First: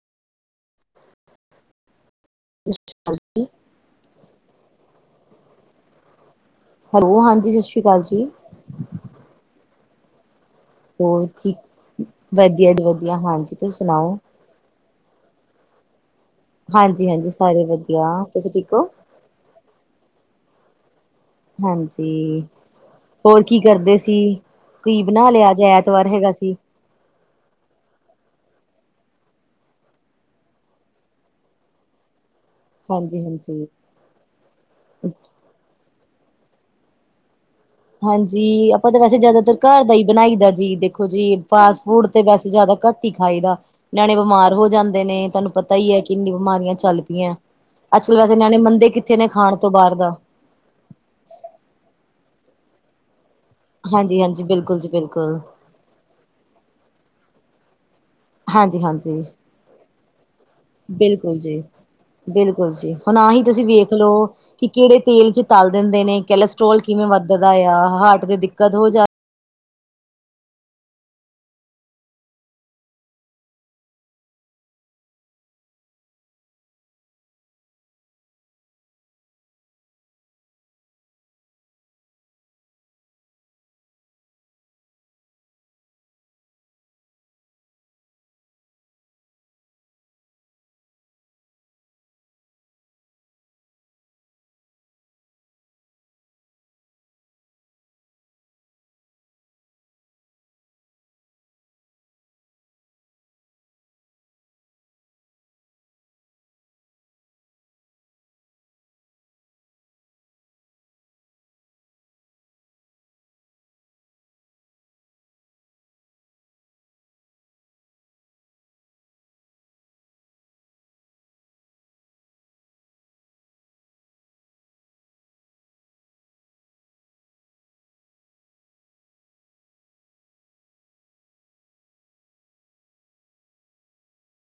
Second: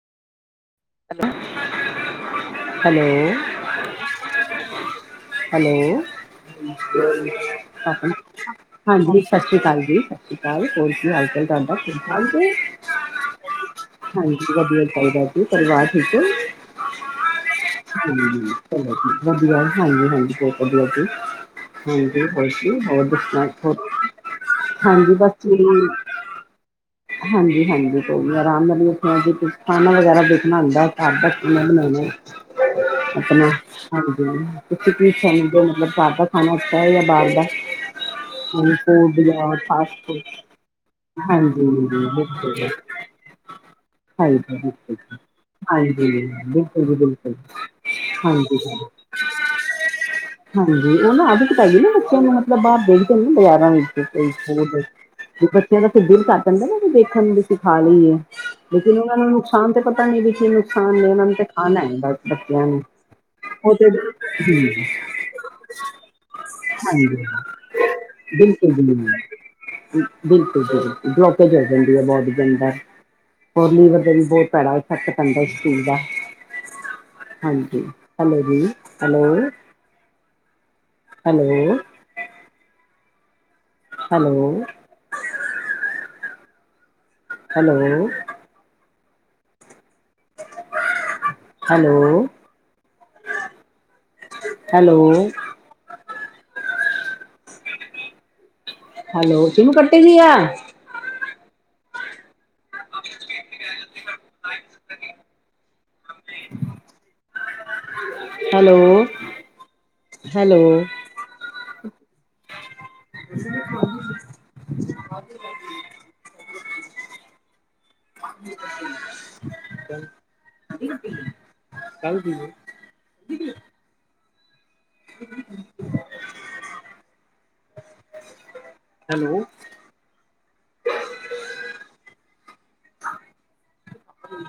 ਸਤਿ ਹੈਲੋ। ਸ਼੍ਰੀ ਅਕਾਲ ਜੀ, ਹੈਲੋ। ਹੈਲੋ ਹਾਂਜੀ ਸਤਿ ਸ਼੍ਰੀ ਅਕਾਲ ਜੀ, ਹਾਂਜੀ ਸਤਿ ਸ਼੍ਰੀ ਅਕਾਲ ਜੀ ਸਤਿ ਸ਼੍ਰੀ ਅਕਾਲ। ਹੋਰ ਕੀ ਹਾਲ ਚਾਲ ਤੁਹਾਡਾ ਠੀਕ ਠਾਕ ਜੇ ਵਧੀਆ ਜੀ ਵਧੀਆ ਹਾਂਜੀ ਤੁਸੀਂ ਸੁਣਾਓ? ਹਾਂਜੀ। ਵਧੀਆ ਚਾਹੀਦਾ ਜੀ ਪਰਿਵਾਰ ਠੀਕ ਐ। ਹਾਂਜੀ-ਹਾਂਜੀ ਸਾਰੇ ਵਧੀਆ। ਤੁਸੀਂ ਠੀਕ ਹੋ? ਚਲੋ ਜੀ ਵਧੀਆ ਹਾਂਜੀ-ਹਾਂਜੀ ਬਹੁਤ ਵਧੀਆ ਜੀ। ਹਾਂਜੀ ਹੋਰ ਜੀ ਹੋਰ ਦਸਣਾ ਕੀ ਹੋਰ। ਕਰਦੇ ਸੀ? ਕੀ ਹਾਂਜੀ ਬਣਾ ਬਸ ਲਿਆ ਅੱਜ ਐਤਵਾਰ ਹੈਗਾ ਸੀ, [unintelligible] ਹਾਂਜੀ-ਹਾਂਜੀ ਕੋਈ ਆਰਾਮ ਨਾਲ ਖਾਣਾ ਵਗੈਰਾ ਬਣਾਉਂਦਾ ਖਾਧਾ ਕਿੰਨੇ ਬਣਾਉਣਾ ਐ। ਆਪਣਾ ਹਾਂਜੀ ਤੁਸੀਂ ਕੀ ਸਮਝਦੇ ਹੋ। ਘਰ ਦਾ ਖਾਣਾ ਅੱਛਾ ਐ ਜਾਂ ਬਾਹਰ ਦਾ? ਹਾਂਜੀ ਆਪਾਂ ਤਾਂ ਵੈਸੇ ਫੂਡ ਜਾਂ ਜ਼ਿਆਦਾਤਰ ਘਰ ਦਾ ਹੀ ਫਾਸਟ ਫੂਡ ਬਣਾਈ ਦਾ ਜੀ ਦੇਖੋ ਜੀ। ਹਾਂਜੀ ਫਾਸਟ ਫੂਡ ਤੇ ਵੈਸੇ ਬਿਲਕੁਲ ਜ਼ਿਆਦਾ ਘੱਟ ਹੀ ਖਾਈ ਦਾ। ਨਿਆਣੇ ਹਾਂਜੀ ਬਿਮਾਰ ਹੋ ਬਿਲਕੁਲ ਜਾਂਦੇ ਨੇ ਤੁਹਾਨੂੰ ਪਤਾ ਪਤਾ ਹੀ ਹਾਂਜੀ ਹੈ ਕਿੰਨੀ ਬਿਮਾਰੀਆਂ ਬਿਲਕੁਲ ਜੀ ਚੱਲ ਪਈਆਂ। ਬਿਲਕੁਲ ਅੱਜ ਕੱਲ੍ਹ ਵੈਸੇ ਨਿਆਣੇ ਹਾਂਜੀ ਹਾਂ ਮੰਨਦੇ ਕਿੱਥੇ ਨੇ ਖਾਣ ਤੋਂ ਬਾਹਰ ਦਾ। ਹਾਂਜੀ ਉਹ ਨਾ ਆਦਤ ਪੈ ਗਈ ਨਾ ਬੱਚਿਆਂ ਨੂੰ ਮਤਲਬ ਬਾਹਰ ਦੇਖ ਕੇ ਬਾਜ਼ਾਰ ਹਾਂਜੀ-ਹਾਂਜੀ [unintelligible] ਬਿਲਕੁਲ ਜੀ ਬਿਲਕੁਲ। ਦਿਲ ਕਰ ਪੈਂਦਾ ਨਾ ਦੇਖਣ ਨੂੰ ਵੀ ਅਸੀ ਖਾ ਲਈਏ ਲੇਕਿਨ ਉਹਨਾਂ ਹਾਂਜੀ-ਹਾਂਜੀ। ਨੂੰ ਨੁਕਸਾਨ ਤੇ ਪਤਾ ਪਤਾ ਨਹੀਂ ਇਹਦੇ ਕੀ ਨੁਕਸਾਨ ਐ ਉਹਨਾਂ ਨੇ ਬਿਲਕੁਲ ਤੇ ਜੀ ਖਾਣਾ ਬਸ ਬੱਚਿਆਂ ਬਿਲਕੁਲ ਨੂੰ ਜੀ ਹੁਣ ਆਹੀ ਉਹ ਤੇ ਹੂੰ। ਵਿੱਚ ਤਲ ਦਿੰਦੇ ਨੇ। ਕਲੈਸਟਰ੍ਰੋਲ ਕਿਵੇਂ ਹਾਂਜੀ ਵੱਧਦਾ ਆ ਹਾਰਟ ਤੇ ਦਿੱਕਤ ਹੋ ਜਾ ਬਿਲਕੁਲ-ਬਿਲਕੁਲ ਬਲੋਕੇਜ ਹੋ ਜਾਂਦੀ ਹੈ ਬੋਡੀ ਦੇ ਅੰਦਰ। ਲੀਵਰ ਦਾ ਵੀ ਬਹੁਤ ਭੈੜਾ ਫਰਕ ਪੈਂਦਾ ਐ ਇਸ ਚੀਜ਼ ਦਾ ਹਾਂਜੀ ਹੈਲੋ ਜੀ hello. Hello. Hello. Hello. Hello. Hello. Hello ਕਿਨੂੰ ਕੱਟੇ ਗਿਆ। ਹੈਲੋ-ਹੈਲੋ। [inaudible] ਕੱਲ ਦੀ ਐ। ਹੈਲੋ।